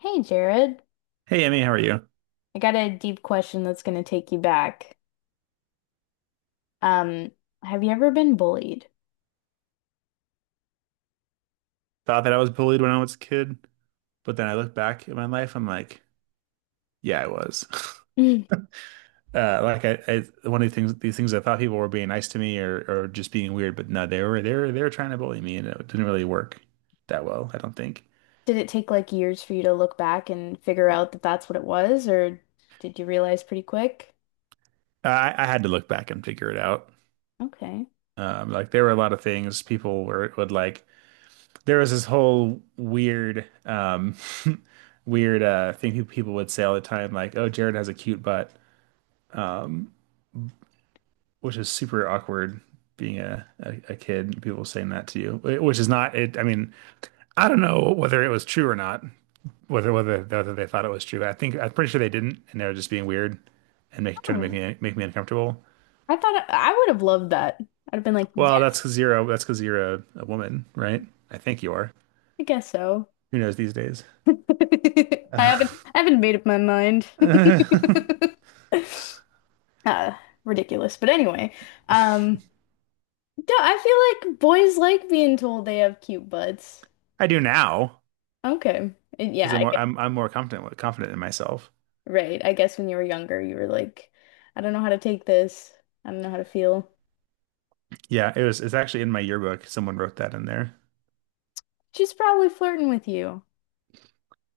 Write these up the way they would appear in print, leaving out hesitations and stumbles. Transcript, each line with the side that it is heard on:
left: Hey Jared,
right: Hey, Emmy, how are you?
left: I got a deep question that's going to take you back. Um, have you ever been bullied?
right: Thought that I was bullied when I was a kid, but then I look back at my life, I'm like, yeah, I was.
left: Did
right: Like one of the things I thought people were being nice to me or just being weird, but no, they were trying to bully me, and it didn't really work that well, I don't think.
left: it take like years for you to look back and figure out that that's what it was, or did you realize pretty quick?
right: I had to look back and figure it out.
left: Okay.
right: Like there were a lot of things people were would like. There was this whole weird, weird thing people would say all the time, like, "Oh, Jared has a cute butt." Um, which is super awkward being a kid, people saying that to you. Which is not it. I mean, I don't know whether it was true or not, whether they thought it was true. But I think I'm pretty sure they didn't, and they were just being weird and trying to
left: Oh,
right: make me uncomfortable.
left: I thought I would have loved that. I'd have been like,
right: Well, that's
left: yes,
right: because that's because you're a woman, right? I think you are.
left: I guess so.
right: Who knows these days?
left: I haven't I haven't made up my mind.
right: I
left: Uh, ridiculous. But anyway, um, yeah, I feel like boys like being told they have cute butts.
right: do now
left: Okay. And
right: because
left: yeah,
right: I'm
left: I
right: more
left: get,
right: I'm more confident in myself.
left: right. I guess when you were younger, you were like, I don't know how to take this. I don't know how to feel.
right: Yeah, it was it's actually in my yearbook. Someone wrote that in there.
left: She's probably flirting with you.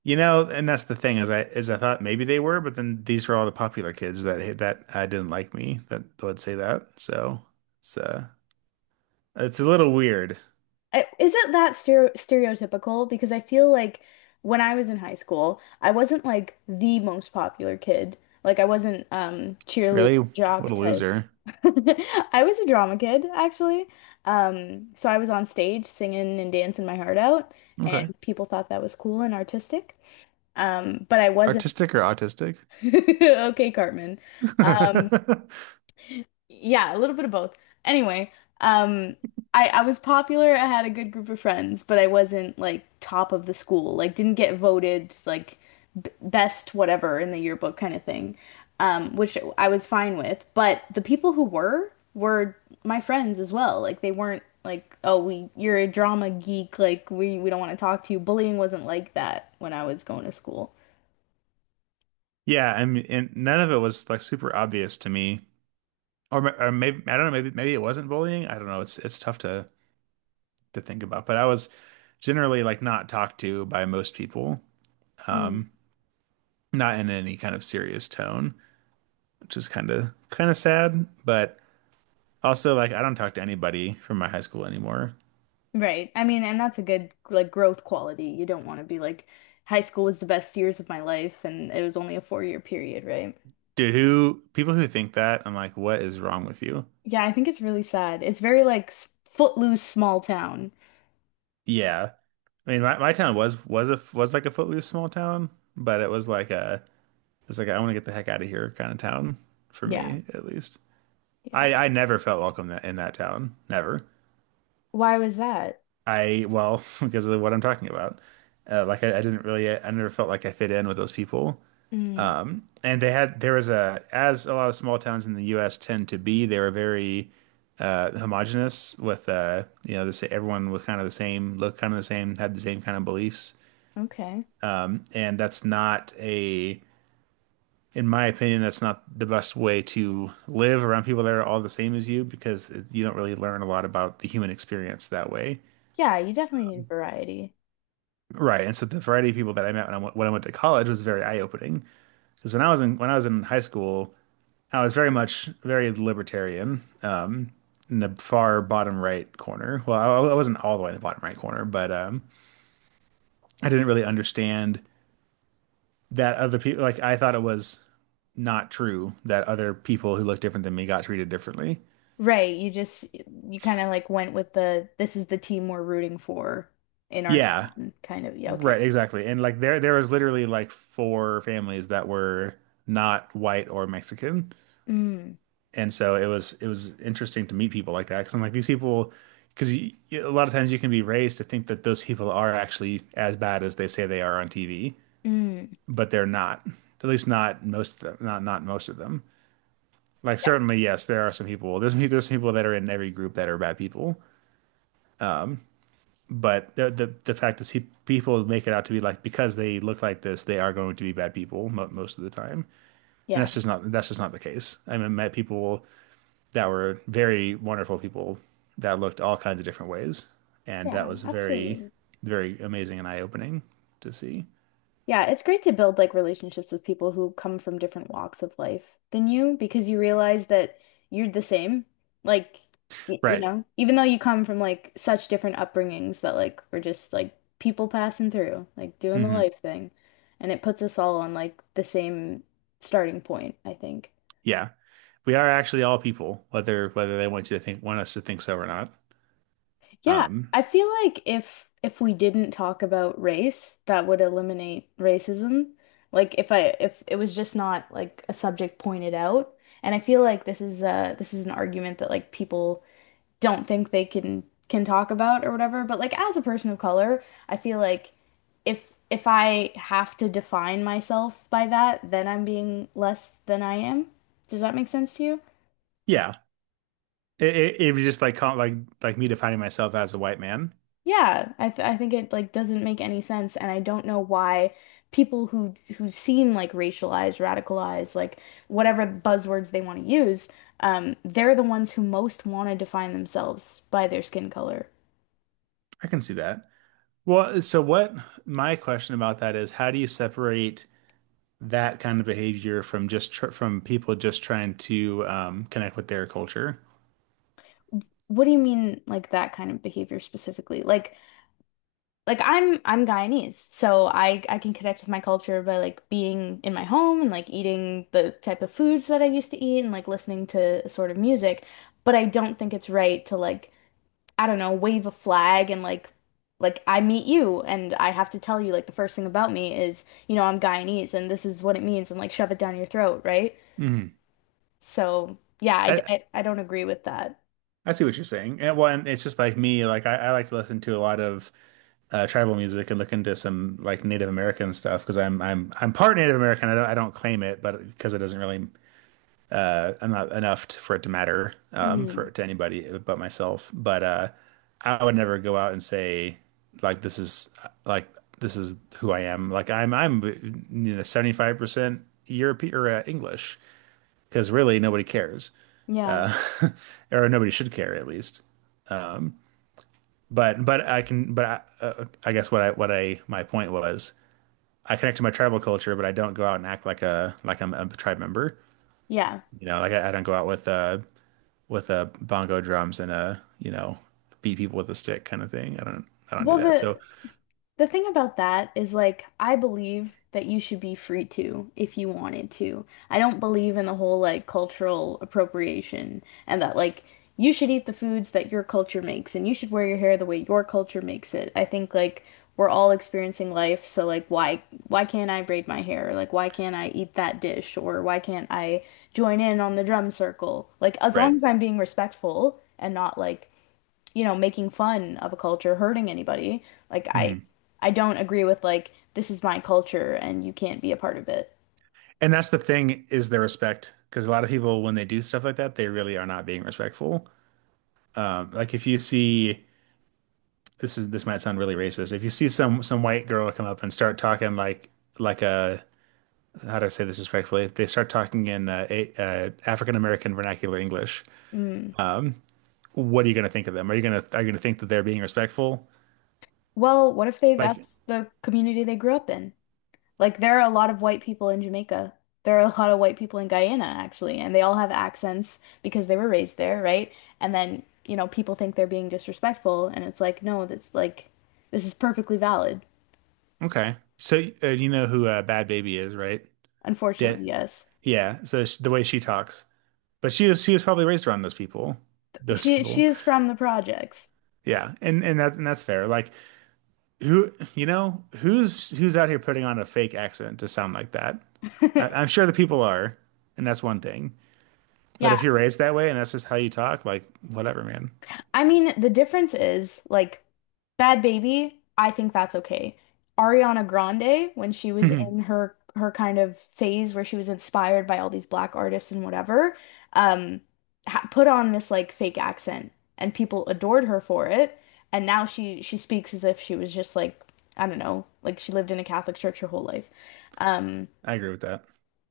right: You know, and that's the thing is I thought maybe they were, but then these were all the popular kids that didn't like me that would say that. So it's uh it's a little weird.
left: I, is it that stereotypical? Because I feel like when I was in high school, I wasn't like the most popular kid. Like I wasn't cheerleader
right: Really?
left: jock
right: What a
left: type.
right: loser.
left: I was a drama kid actually. So I was on stage singing and dancing my heart out, and
right: Okay.
left: people thought that was cool and artistic. But I wasn't
right: Artistic or autistic?
left: Okay, Cartman. Um, yeah, a little bit of both. Anyway, um, I was popular. I had a good group of friends, but I wasn't like top of the school. Like, didn't get voted like b best whatever in the yearbook kind of thing, which I was fine with. But the people who were my friends as well. Like, they weren't like, oh, we you're a drama geek. Like, we don't want to talk to you. Bullying wasn't like that when I was going to school.
right: Yeah, I mean, and none of it was like super obvious to me, or maybe I don't know, maybe it wasn't bullying. I don't know. It's tough to think about, but I was generally like not talked to by most people, not in any kind of serious tone, which is kind of sad. But also, like, I don't talk to anybody from my high school anymore,
left: Right. I mean, and that's a good like growth quality. You don't want to be like high school was the best years of my life and it was only a 4 year period, right?
right: dude. Who People who think that, I'm like, what is wrong with you?
left: Yeah, I think it's really sad. It's very like footloose small town.
right: Yeah, I mean, my town was a was like a footloose small town, but it was like a it's like I want to get the heck out of here kind of town for
left: Yeah.
right: me at least.
left: Yeah.
right: I never felt welcome in that town, never.
left: Why was that?
right: I well because of what I'm talking about. Like I, didn't really I never felt like I fit in with those people.
left: Mm,
right: And they had there was a, as a lot of small towns in the U.S. tend to be, they were very homogenous with you know, the, everyone was kind of the same, looked kind of the same, had the same kind of beliefs,
left: okay.
right: and that's not a, in my opinion, that's not the best way to live around people that are all the same as you because you don't really learn a lot about the human experience that way.
left: Yeah, you definitely need variety.
right: Right, and so the variety of people that I met when when I went to college was very eye opening because when I was in when I was in high school, I was very much very libertarian, in the far bottom right corner. Well, I wasn't all the way in the bottom right corner, but I didn't really understand that other people. Like I thought it was not true that other people who looked different than me got treated differently.
left: Right. You just you kind of like went with the this is the team we're rooting for in our
right: Yeah,
left: town kind of. Yeah, okay.
right: right, exactly. And like there was literally like four families that were not white or Mexican,
left: Mm,
right: and so it was interesting to meet people like that because I'm like these people. Because a lot of times you can be raised to think that those people are actually as bad as they say they are on TV,
left: mm.
right: but they're not. At least not most of them. Not most of them. Like
left: Yeah.
right: certainly, yes, there are some people. There's some people that are in every group that are bad people. But the fact is, people make it out to be like because they look like this, they are going to be bad people most of the time, and
left: Yeah.
right: that's just not the case. I mean, I met people that were very wonderful people that looked all kinds of different ways, and that
left: Yeah,
right: was very
left: absolutely.
right: very amazing and eye opening to see.
left: Yeah, it's great to build like relationships with people who come from different walks of life than you because you realize that you're the same. Like, y you
right: Right.
left: know, even though you come from like such different upbringings that like we're just like people passing through, like doing the
right: Hmm.
left: life thing. And it puts us all on like the same starting point, I think.
right: Yeah. We are actually all people, whether whether they want you to think, want us to think so or not.
left: Yeah,
right: Um,
left: I feel like if we didn't talk about race, that would eliminate racism. Like if it was just not like a subject pointed out, and I feel like this is an argument that like people don't think they can talk about or whatever, but like as a person of color, I feel like if I have to define myself by that, then I'm being less than I am. Does that make sense to you?
right: yeah, it was just like like me defining myself as a white man.
left: Yeah, I think it like doesn't make any sense, and I don't know why people who seem like racialized, radicalized, like whatever buzzwords they want to use, they're the ones who most want to define themselves by their skin color.
right: I can see that. Well, so what my question about that is, how do you separate that kind of behavior from just tr from people just trying to connect with their culture?
left: What do you mean, like that kind of behavior specifically? Like I'm Guyanese, so I can connect with my culture by like being in my home and like eating the type of foods that I used to eat and like listening to a sort of music, but I don't think it's right to like I don't know, wave a flag and like I meet you and I have to tell you like the first thing about me is, you know, I'm Guyanese and this is what it means and like shove it down your throat, right?
right: Mhm.
left: So, yeah, I d-
right: I
left: I, I don't agree with that.
right: I see what you're saying. And well, and it's just like me. I like to listen to a lot of tribal music and look into some like Native American stuff because I'm part Native American. I don't claim it, but because it doesn't really I'm not enough t for it to matter for
left: Mhm.
right: to anybody but myself. But I would never go out and say like this is like this is who I am. Like I'm you know 75% European or English because really nobody cares
left: Yeah.
right: or nobody should care at least. But I can but I guess what I my point was I connect to my tribal culture, but I don't go out and act like a like I'm a tribe member.
left: Yeah.
right: You know, like I don't go out with bongo drums and you know, beat people with a stick kind of thing. I don't do
left: Well,
right: that. So
left: the The thing about that is like I believe that you should be free to if you wanted to. I don't believe in the whole like cultural appropriation and that like you should eat the foods that your culture makes and you should wear your hair the way your culture makes it. I think like we're all experiencing life, so like why can't I braid my hair? Or, like why can't I eat that dish or why can't I join in on the drum circle? Like as long
right: right,
left: as I'm being respectful and not like you know, making fun of a culture, hurting anybody. Like I
right: hmm,
left: I don't agree with like this is my culture and you can't be a part of it.
right: and that's the thing is the respect because a lot of people when they do stuff like that, they really are not being respectful. Like if you see, this is this might sound really racist. If you see some white girl come up and start talking like a how do I say this respectfully? If they start talking in African American vernacular English,
left: Mm.
right: um, what are you going to think of them? Are you going to are you going to think that they're being respectful?
left: Well, what if they
right: Like,
left: that's the community they grew up in? Like there are a lot of white people in Jamaica. There are a lot of white people in Guyana actually, and they all have accents because they were raised there, right? And then, you know, people think they're being disrespectful and it's like, no, that's like this is perfectly valid.
right: okay, so you know who Bad Baby is, right? That
left: Unfortunately, yes.
right: yeah. So sh the way she talks, but she was probably raised around those people. Those
left: She
right: people,
left: is from the projects.
right: yeah, and that and that's fair. Like who you know who's who's out here putting on a fake accent to sound like that? I, I'm sure the people are, and that's one thing. But
left: Yeah,
right: if you're raised that way and that's just how you talk, like whatever, man.
left: I mean, the difference is like Bad Baby, I think that's okay. Ariana Grande, when she was in her kind of phase where she was inspired by all these black artists and whatever, um, ha put on this like fake accent and people adored her for it. And now she speaks as if she was just like, I don't know, like she lived in a Catholic church her whole life. Um,
right: I agree with that.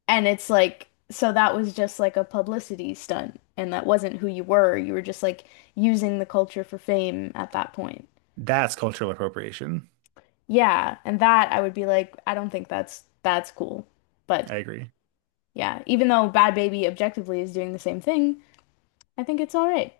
left: and it's like, so that was just like a publicity stunt, and that wasn't who you were. You were just like using the culture for fame at that point.
right: That's cultural appropriation.
left: Yeah, and that I would be like, I don't think that's cool. But
right: I agree.
left: yeah, even though Bad Baby objectively is doing the same thing, I think it's all right.